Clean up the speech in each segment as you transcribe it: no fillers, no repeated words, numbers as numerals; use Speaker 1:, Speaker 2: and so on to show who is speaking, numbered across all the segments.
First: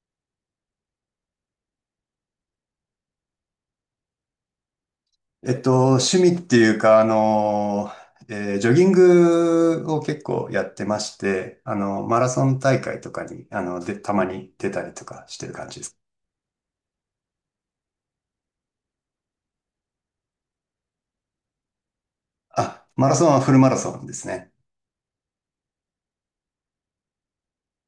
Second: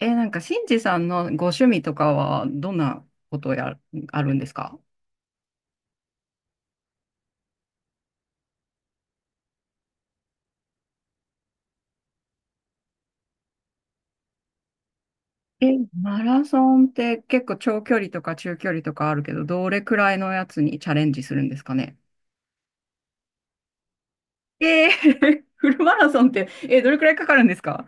Speaker 1: なんか、しんじさんのご趣味とかは、どんなことをやる、あるんですか？
Speaker 2: 趣味っていうか、ジョギングを結構やってまして、あの、マラソン大会とかに、で、たまに出たりとかしてる
Speaker 1: え、
Speaker 2: 感じです。
Speaker 1: マラソンって結構長距離とか中距離とかあるけど、どれくらいのやつにチャレンジするんですかね？
Speaker 2: あ、マラソンはフルマラソンですね。
Speaker 1: フルマラソンって、どれくらいかかるんですか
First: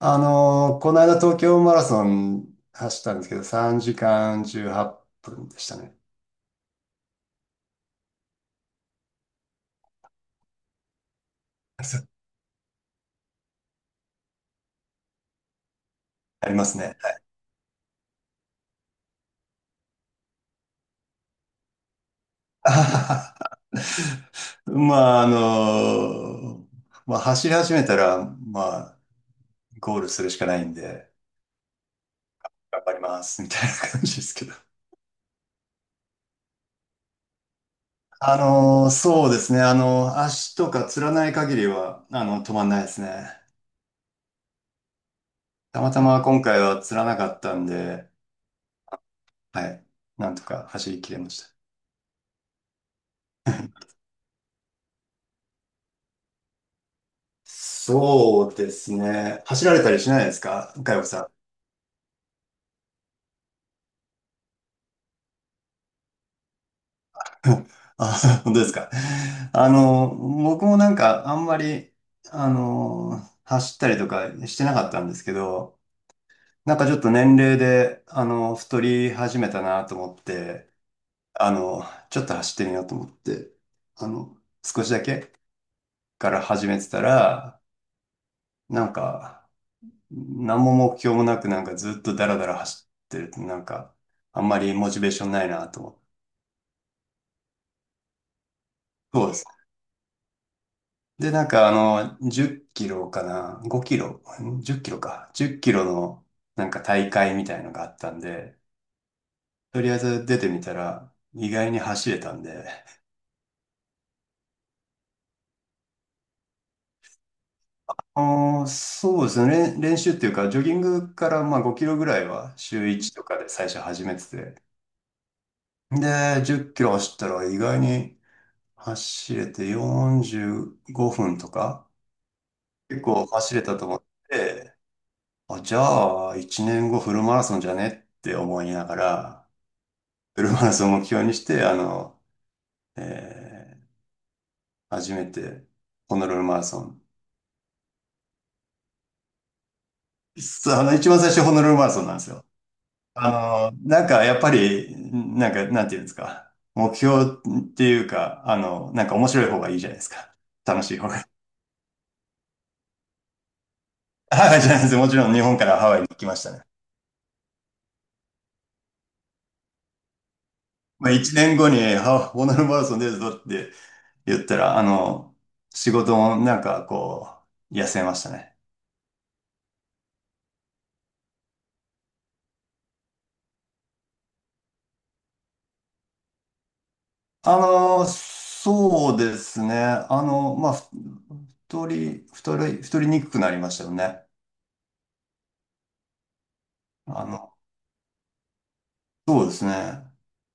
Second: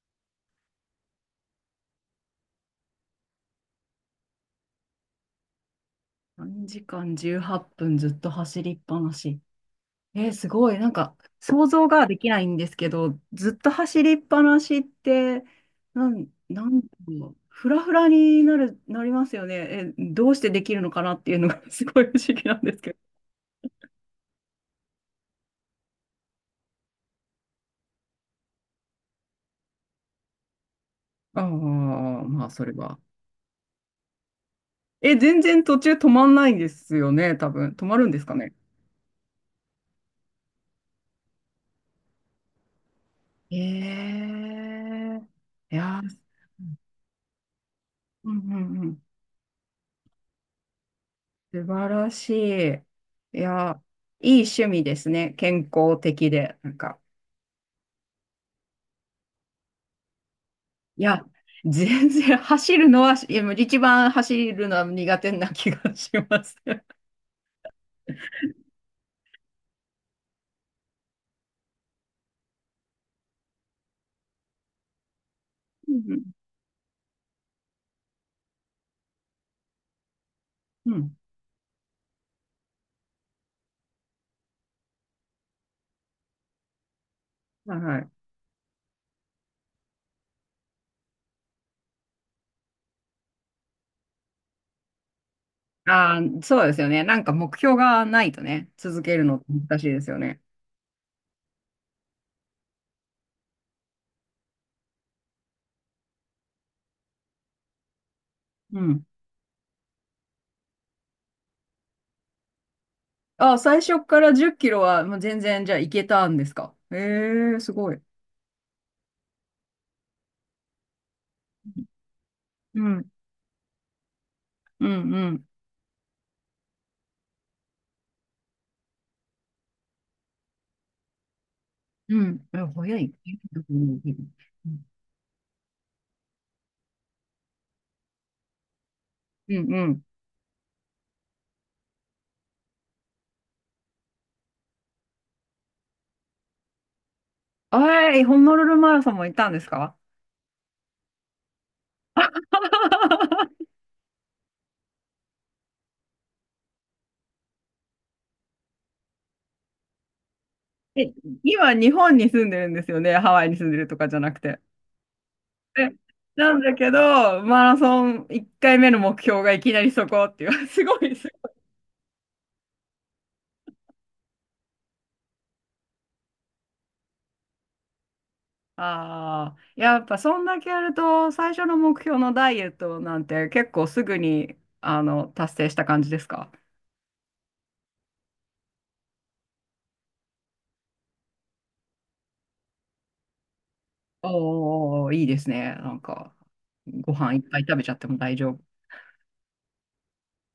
Speaker 2: あの、この間東京マラソン走ったんですけど、3時間18分でしたね。
Speaker 1: ?3 時間18分ずっと走りっぱなし。すごい。なんか、想像が できないんですけど、ずっと走りっぱなしって、なん、
Speaker 2: ありま
Speaker 1: な
Speaker 2: す
Speaker 1: んだ
Speaker 2: ね。
Speaker 1: ろう、フラフラになりますよね。え、どうしてできるのかなっていうのが すごい不思議なん
Speaker 2: あ
Speaker 1: です
Speaker 2: は
Speaker 1: けど。
Speaker 2: は、まあ、あの、まあ、走り始めたら、まあ、ゴールするしかないんで、
Speaker 1: ああ、まあ、それ
Speaker 2: 頑張
Speaker 1: は。
Speaker 2: ります、みたいな感じですけど。
Speaker 1: え、全然途中止まんないんですよね、多分。止まるんですか
Speaker 2: あ
Speaker 1: ね？
Speaker 2: のー、そうですね。あのー、足とかつらない限りは、あの、止まんないですね。
Speaker 1: ええ、い
Speaker 2: たま
Speaker 1: や
Speaker 2: た
Speaker 1: ー、
Speaker 2: ま今回はつらなかったんで、
Speaker 1: うんうんうん。
Speaker 2: はい。なんとか走り切れました。
Speaker 1: 素晴らしい。いや、いい趣味ですね。健康的で。なんか。
Speaker 2: そうですね。走られたりしないですか、佳代
Speaker 1: い
Speaker 2: 子さ
Speaker 1: や、
Speaker 2: ん。
Speaker 1: 全然走るのは、いや、もう一番走るのは苦手な気がします。
Speaker 2: あ、本当ですか。あの、僕もなんかあんまり、あの、走ったりとかしてなかったんですけど、
Speaker 1: うん。
Speaker 2: なんかちょっと年齢で、あの、太り始めたなと思って、
Speaker 1: うん、
Speaker 2: あの、ちょっと走ってみようと思って、あの、少しだけから始めてたら、
Speaker 1: はいはい。
Speaker 2: なんか、何も目標もなくなんかずっとダラダラ走ってるとなんか、あんまりモチベーションないなと思って。
Speaker 1: ああ、そうですよね。なんか目標がないとね、続ける
Speaker 2: そうで
Speaker 1: のって
Speaker 2: す。
Speaker 1: 難しいですよね。
Speaker 2: で、10キロかな、5キロ、ん、10キロか、10キロのなんか大会みたいのがあったんで、
Speaker 1: うん。
Speaker 2: とりあえず出てみたら意外に走れたんで。
Speaker 1: あ、最初から10キロはもう全然じゃあいけたんですか？ええー、すごい。
Speaker 2: ああ、そうですね。練習っていうか、ジョギングからまあ5キロぐらいは
Speaker 1: うん、
Speaker 2: 週
Speaker 1: うん、
Speaker 2: 1とかで最初始めてて。
Speaker 1: うん、うん。
Speaker 2: で、10キロ走ったら意外に走れて45分とか、
Speaker 1: うん、早
Speaker 2: 結
Speaker 1: い。
Speaker 2: 構走れ
Speaker 1: う
Speaker 2: たと
Speaker 1: ん、
Speaker 2: 思っ
Speaker 1: うん。
Speaker 2: て、あ、じゃあ1年後フルマラソンじゃねって思いながら、
Speaker 1: うん。
Speaker 2: フルマラソンを目標にして、あの、えー、初めてホノルルマラソン。
Speaker 1: あい、ホノルルマラソンも行ったんですか？
Speaker 2: そう、あの、一番最初ホノルルマラソンなんですよ。あの、なんかやっぱり、なんか、なんていうんですか。目標っていうか、あの、なんか面白い方がいいじゃないですか。楽しい方
Speaker 1: え、
Speaker 2: が。
Speaker 1: 今、日本に住んでるんですよね。ハワイに住んでるとかじゃな く
Speaker 2: ハワ
Speaker 1: て。
Speaker 2: イじゃないです。もちろん日本からハ
Speaker 1: え、
Speaker 2: ワイに来まし
Speaker 1: な
Speaker 2: た
Speaker 1: ん
Speaker 2: ね。
Speaker 1: だけど、マラソン1回目の目標がいきなりそこっていう、すご
Speaker 2: まあ、
Speaker 1: いす
Speaker 2: 一
Speaker 1: ごい。
Speaker 2: 年後に、ハワイホノルルマラソン出るぞって言ったら、あの、仕事もなんかこう、痩せましたね。
Speaker 1: ああ、やっぱそんだけやると、最初の目標のダイエットなんて結構すぐに、達成した感じですか？
Speaker 2: あの、そうですね。あの、まあ、ふ太り、太り、太りにくくなりましたよね。
Speaker 1: おおー、いいですね。なんか、ご
Speaker 2: あ
Speaker 1: 飯いっ
Speaker 2: の、
Speaker 1: ぱい食べちゃっても大丈夫。
Speaker 2: そうですね。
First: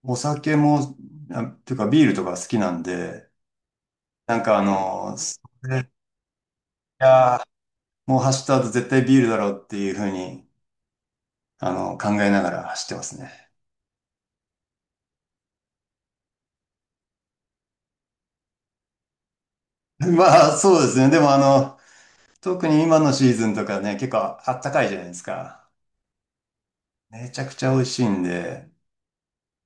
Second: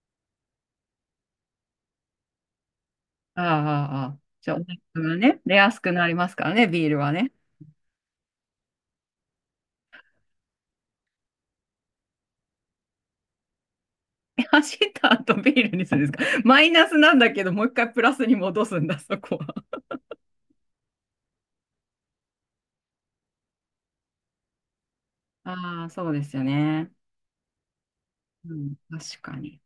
Speaker 2: お酒も、あ、っていうかビールとか好きなんで、
Speaker 1: あーあー、あー
Speaker 2: なん
Speaker 1: じゃあ、
Speaker 2: か
Speaker 1: お
Speaker 2: あ
Speaker 1: 腹が
Speaker 2: の、そ
Speaker 1: ね、出やす
Speaker 2: れ、い
Speaker 1: くなりますからね、ビールはね。
Speaker 2: やー、もう走った後絶対ビールだろうっていうふうに、あの、考えながら走ってますね。
Speaker 1: え、走った後ビールにするんですか？ マイナスなんだけど、もう一回プラスに戻すんだ、そこは。
Speaker 2: まあ、そうですね。でもあの、特に今のシーズンとかね、結構あったかいじゃないですか。
Speaker 1: ああ、そうですよね。
Speaker 2: めちゃくちゃ美味しいん
Speaker 1: う
Speaker 2: で。
Speaker 1: ん、確かに。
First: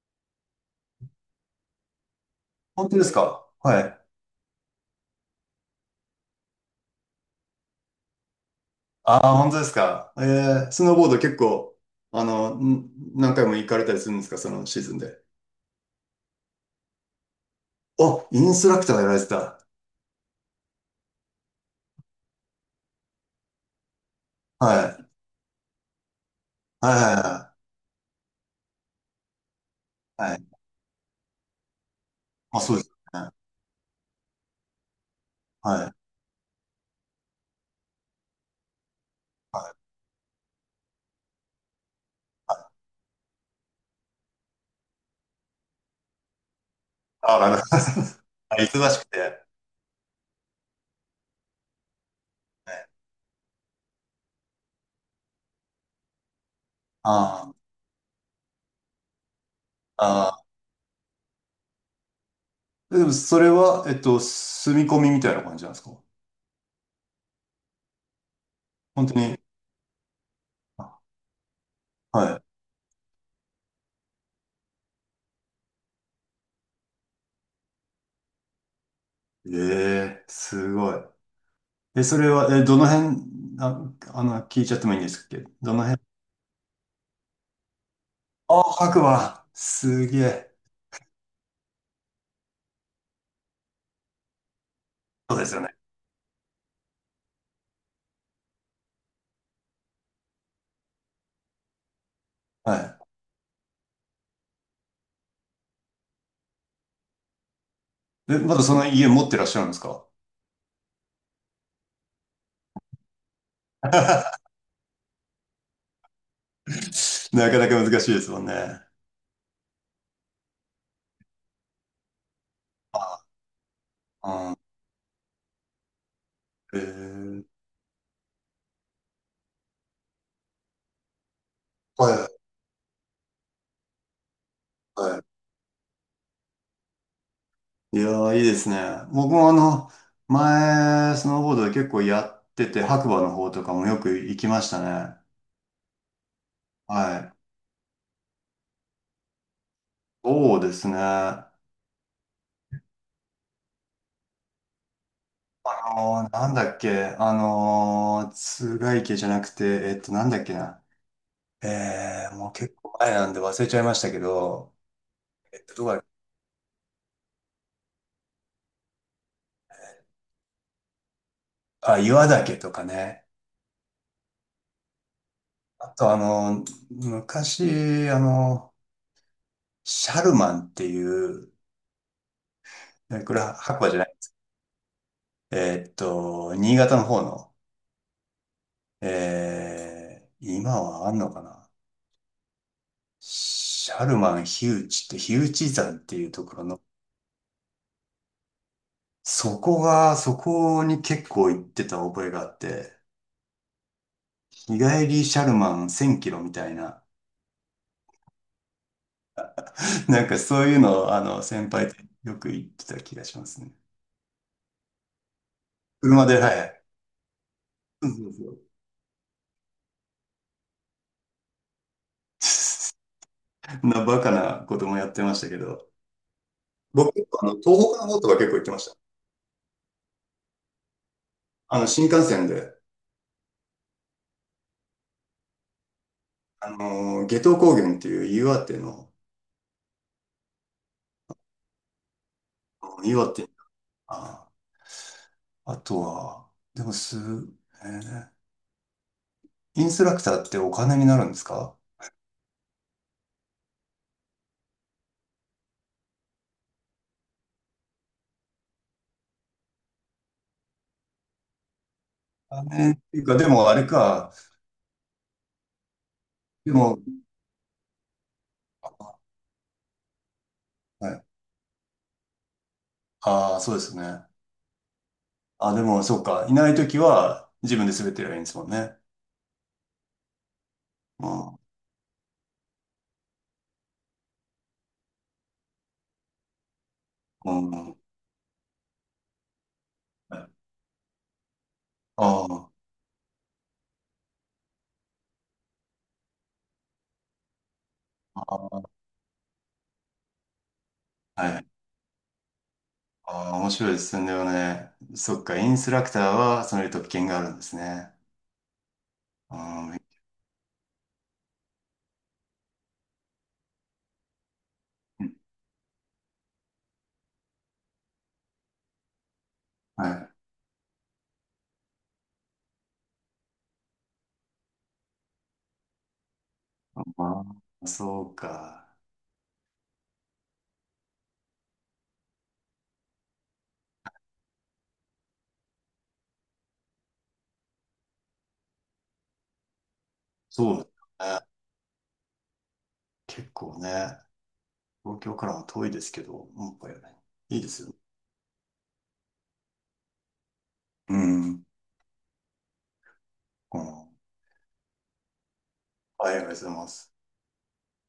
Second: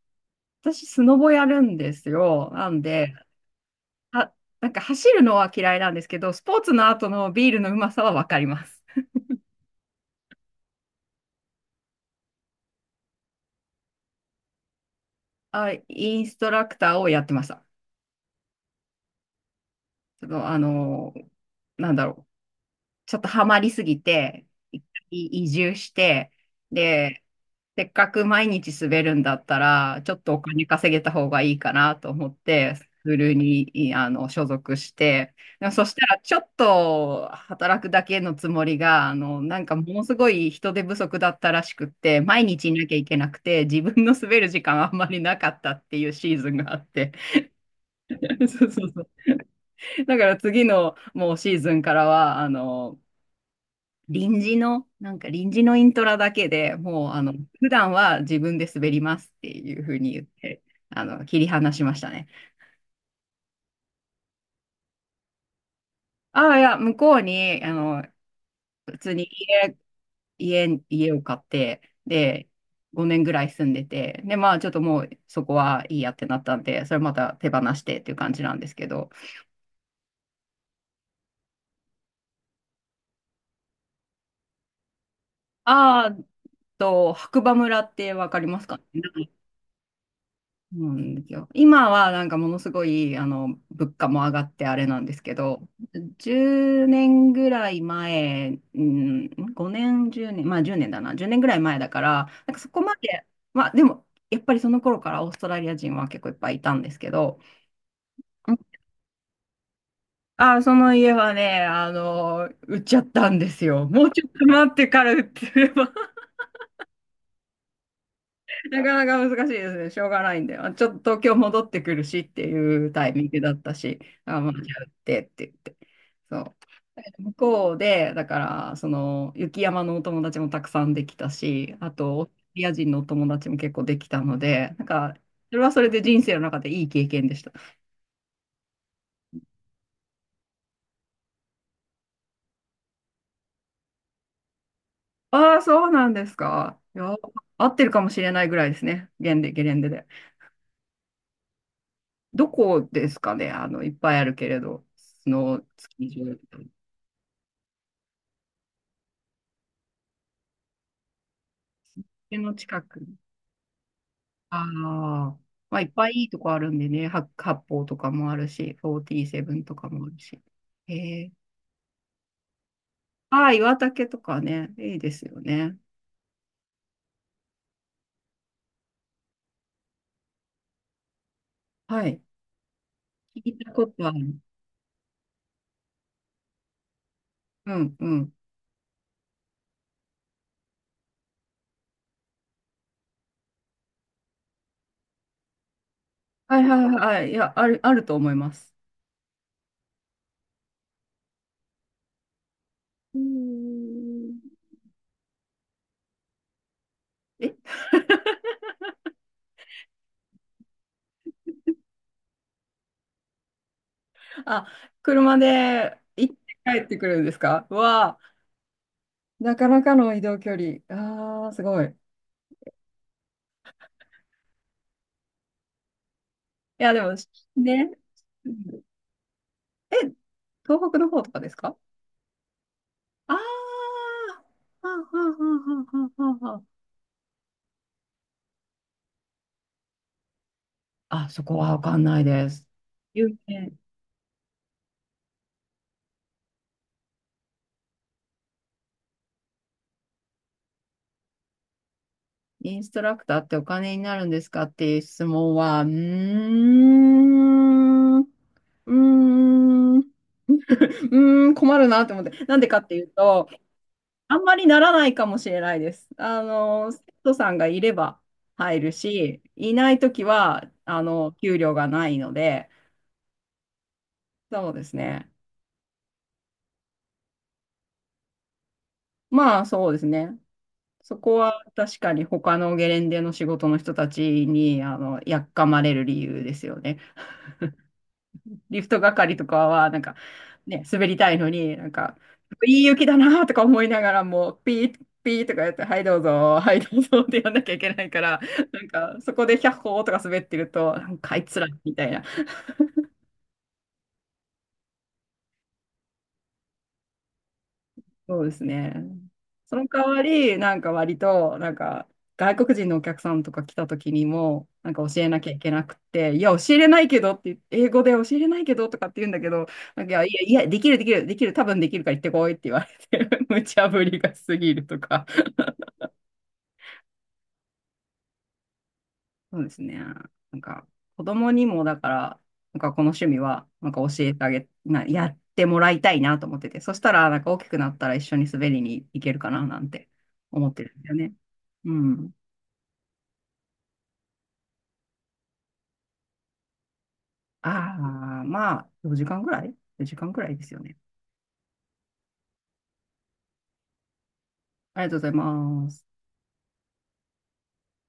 Speaker 1: 私、スノボやるんですよ。なん
Speaker 2: 本当です
Speaker 1: で、
Speaker 2: か、はい。
Speaker 1: あ、なんか走るのは嫌いなんですけど、スポーツの後のビールのうまさはわかります。
Speaker 2: ああ、本当ですか。えー、スノーボード結構、あの、ん、何回も行かれたりするんですか、そのシーズンで。
Speaker 1: あ、インストラクターをやってました。
Speaker 2: あ、インストラクターやられてた。
Speaker 1: ちょっとなんだろう、ちょっとハマりすぎて、一
Speaker 2: はい。
Speaker 1: 回移住して、
Speaker 2: はい
Speaker 1: で、
Speaker 2: はい
Speaker 1: せっかく毎日滑るんだったら、ちょっ
Speaker 2: はい。
Speaker 1: と
Speaker 2: は
Speaker 1: お
Speaker 2: い。
Speaker 1: 金稼げた方がいいかなと思っ
Speaker 2: まあ、そ
Speaker 1: て、
Speaker 2: う
Speaker 1: ス
Speaker 2: です
Speaker 1: クー
Speaker 2: よね。
Speaker 1: ルに、いあの、所属して、でもそ
Speaker 2: は
Speaker 1: した
Speaker 2: い。
Speaker 1: ら、ちょっと働くだけのつもりが、なんかものすごい人手不足だったらしくって、毎日いなきゃいけなくて、自分の滑る時間あんまりなかったっていうシーズンがあって、
Speaker 2: ああ、なるほど。あ、
Speaker 1: そうそう
Speaker 2: 忙し
Speaker 1: そ
Speaker 2: く
Speaker 1: う。
Speaker 2: て。
Speaker 1: だから次のもうシーズンからは、臨時の、なんか臨時のイントラだけでもう、
Speaker 2: あ
Speaker 1: 普段は自分で滑りますっていうふうに言っ
Speaker 2: あ、あ
Speaker 1: て、切り離しましたね。
Speaker 2: あ。でもそれは、えっと、住み込みみたいな感じなんですか。
Speaker 1: ああ、いや、向こうに、普
Speaker 2: 本
Speaker 1: 通
Speaker 2: 当
Speaker 1: に
Speaker 2: に。
Speaker 1: 家、家、
Speaker 2: あ、
Speaker 1: 家を買って、
Speaker 2: は
Speaker 1: で、5年ぐらい住んでて、で、まあ、ちょっともうそこはいいやってなったんで、それまた手放してっていう感じなんですけど、
Speaker 2: い。ええ、すごい。え、それは、え、どの辺、あ、あの、聞いちゃってもいいんですっけ、どの辺。
Speaker 1: ああ、と、白馬村ってわかりま
Speaker 2: ああ、
Speaker 1: すか
Speaker 2: 白
Speaker 1: ね？
Speaker 2: 馬。すげえ。
Speaker 1: そうなんですよ。今はなんかものすごい、物価も上がってあれなんですけ
Speaker 2: そうですよ
Speaker 1: ど、
Speaker 2: ね。
Speaker 1: 10年ぐらい前、うん、5年、10年、まあ10年だな、10年ぐらい前だから、なんかそこま
Speaker 2: は
Speaker 1: で、まあでも、やっぱりその頃からオーストラリア人は結構いっぱいいたんですけど、
Speaker 2: い。え、まだその家持ってらっしゃるんですか。
Speaker 1: あ、その家はね、売っちゃったんですよ。も うちょっと待ってから売ってれば。
Speaker 2: なかなか難しいですもんね。
Speaker 1: なかなか難しいですね。しょうがないんで。あ、ちょっと東京戻ってくるしっていうタイミン
Speaker 2: あ
Speaker 1: グだったし、あ、まあ、
Speaker 2: あ、
Speaker 1: じゃあ打ってって言って。そ
Speaker 2: え
Speaker 1: う。向
Speaker 2: え。
Speaker 1: こうで、だから、その、雪山のお友達もたくさんできたし、あ
Speaker 2: は
Speaker 1: と、オース
Speaker 2: い、
Speaker 1: トラリア人のお友達も結構できたので、なんか、
Speaker 2: はい。
Speaker 1: それはそれで人生の中でいい経験でした。
Speaker 2: いやー、いいですね。僕もあの、前、スノーボードで結構やってて、白馬の方とかもよく行きましたね。
Speaker 1: ああ、そうなんですか。いや、
Speaker 2: はい。
Speaker 1: 合ってるかもしれないぐらいですね。ゲレンデ、ゲレンデで。
Speaker 2: そうですね。あ
Speaker 1: どこですかね。いっぱいあるけれど、スノースキ
Speaker 2: のー、
Speaker 1: ー
Speaker 2: なん
Speaker 1: 場。
Speaker 2: だっけ、あのー、津軽池じゃなくて、えっと、なんだっけな。えー、
Speaker 1: 家
Speaker 2: もう
Speaker 1: の
Speaker 2: 結
Speaker 1: 近
Speaker 2: 構
Speaker 1: く。
Speaker 2: 前なんで忘れちゃいましたけ
Speaker 1: あ
Speaker 2: ど、
Speaker 1: あ、
Speaker 2: えっと、
Speaker 1: まあ、
Speaker 2: ど
Speaker 1: いっ
Speaker 2: こだっけ、
Speaker 1: ぱいいいとこあるんでね、八八方とかもあるし、47とかもあるし。へえ。
Speaker 2: あ、岩岳とかね。
Speaker 1: ああ、岩竹とかね、いいですよね。
Speaker 2: あと、あのー昔、あのーシャルマンっていう、
Speaker 1: はい。
Speaker 2: えこれ
Speaker 1: 聞
Speaker 2: は
Speaker 1: いた
Speaker 2: 白
Speaker 1: こ
Speaker 2: 馬じゃな
Speaker 1: とあ
Speaker 2: い。
Speaker 1: る。
Speaker 2: えっと、新潟の方の、
Speaker 1: うんうん。
Speaker 2: えー、今はあんのかな。シャルマン火打ちって火打ち山っていうとこ
Speaker 1: はい
Speaker 2: ろ
Speaker 1: は
Speaker 2: の、
Speaker 1: いはい。いや、あると思います。
Speaker 2: そこが、そこに結構行ってた覚えがあって、
Speaker 1: うーん。
Speaker 2: 日帰りシャルマン1000キロみたいな、
Speaker 1: え
Speaker 2: なんかそういうのを、あの、先輩とよく行ってた気がしますね。
Speaker 1: あ、車で
Speaker 2: 車
Speaker 1: 行っ
Speaker 2: で、
Speaker 1: て
Speaker 2: は
Speaker 1: 帰
Speaker 2: い。
Speaker 1: ってくるんですか？
Speaker 2: そう
Speaker 1: わ
Speaker 2: そ
Speaker 1: あ、
Speaker 2: うそ
Speaker 1: なかなかの移動距離。ああ、すごい。い
Speaker 2: う。な、バカなこともやってましたけど、
Speaker 1: や、で
Speaker 2: 僕
Speaker 1: も、
Speaker 2: 結構あの、
Speaker 1: ね。
Speaker 2: 東北の方とか結
Speaker 1: う
Speaker 2: 構行ってま
Speaker 1: ん。
Speaker 2: した。
Speaker 1: え、東北の方とかですか？
Speaker 2: あの、新幹線で、
Speaker 1: ああ、はんはんはんはんはんはんはん、
Speaker 2: あの、夏油高原っていう岩手の、
Speaker 1: あ、そこはわかんないです。
Speaker 2: 岩
Speaker 1: 有
Speaker 2: 手、
Speaker 1: 名。
Speaker 2: ああ、とは、でもす、えー、インストラクターってお金になるんですか。
Speaker 1: インストラクターってお金になるんですかっていう質問は、うーん、うーん、うーん、困るなって思って。なん
Speaker 2: あ
Speaker 1: でかって
Speaker 2: ね、
Speaker 1: いう
Speaker 2: っていうか、で
Speaker 1: と、
Speaker 2: もあれか。
Speaker 1: あんまりならないかもしれないです。
Speaker 2: でも、
Speaker 1: 生徒さんがいれば入るし、いないときは、
Speaker 2: はい。
Speaker 1: 給料がないので、
Speaker 2: ああ、そうですね。
Speaker 1: そうですね。
Speaker 2: あ、でも、そうか。いないときは自分で滑ってりゃいいんですもんね。
Speaker 1: まあ、そうですね。そ
Speaker 2: う
Speaker 1: こ
Speaker 2: ん。
Speaker 1: は確かに他のゲレンデの仕事の人たちに、やっかまれる理由ですよね。
Speaker 2: うん。
Speaker 1: リフト係とかは、なんか、
Speaker 2: はい、
Speaker 1: ね、滑りたいのに、なんか、
Speaker 2: あ
Speaker 1: いい雪だなとか思いながらも、ピー、ピーとかやって、はいどうぞ、はいどうぞってやんなきゃいけないから、
Speaker 2: あ、
Speaker 1: なんか、そこでひゃっほーとか滑ってると、なんかあい
Speaker 2: は
Speaker 1: つ
Speaker 2: い。
Speaker 1: らみたいな、
Speaker 2: ああ、面白いですね。でもね、そっか、インストラクターはその特権があるんですね。
Speaker 1: そうですね。
Speaker 2: う
Speaker 1: その
Speaker 2: ん。は
Speaker 1: 代
Speaker 2: い。
Speaker 1: わり、なんか割と、なんか外国人のお客さんとか来た時にも、なんか教えなきゃいけなくて、いや、教えれないけどって言って、英語で教えれないけどとかって言うんだけど、なんかいや、いや、できる、できる、できる、多分できるから言ってこいって言われて、無茶ぶりが過ぎるとか。
Speaker 2: まあ、そうか。
Speaker 1: そうですね。なんか、子供にもだから、なんかこの趣味は、なんか教えてあげ、な、やってもらいたいなと思ってて、そしたら、なんか大きくなったら一緒に滑りに行けるかななんて思っ
Speaker 2: そ
Speaker 1: て
Speaker 2: う、
Speaker 1: るんだよね。うん。
Speaker 2: 結構ね。東京からは遠いですけど、モンぱルね。いいですよ。
Speaker 1: ああ、まあ、4時間ぐらい ?4 時間ぐらいですよね。
Speaker 2: うん。うん。
Speaker 1: ありがとうございます。
Speaker 2: はい、ありがとうございます。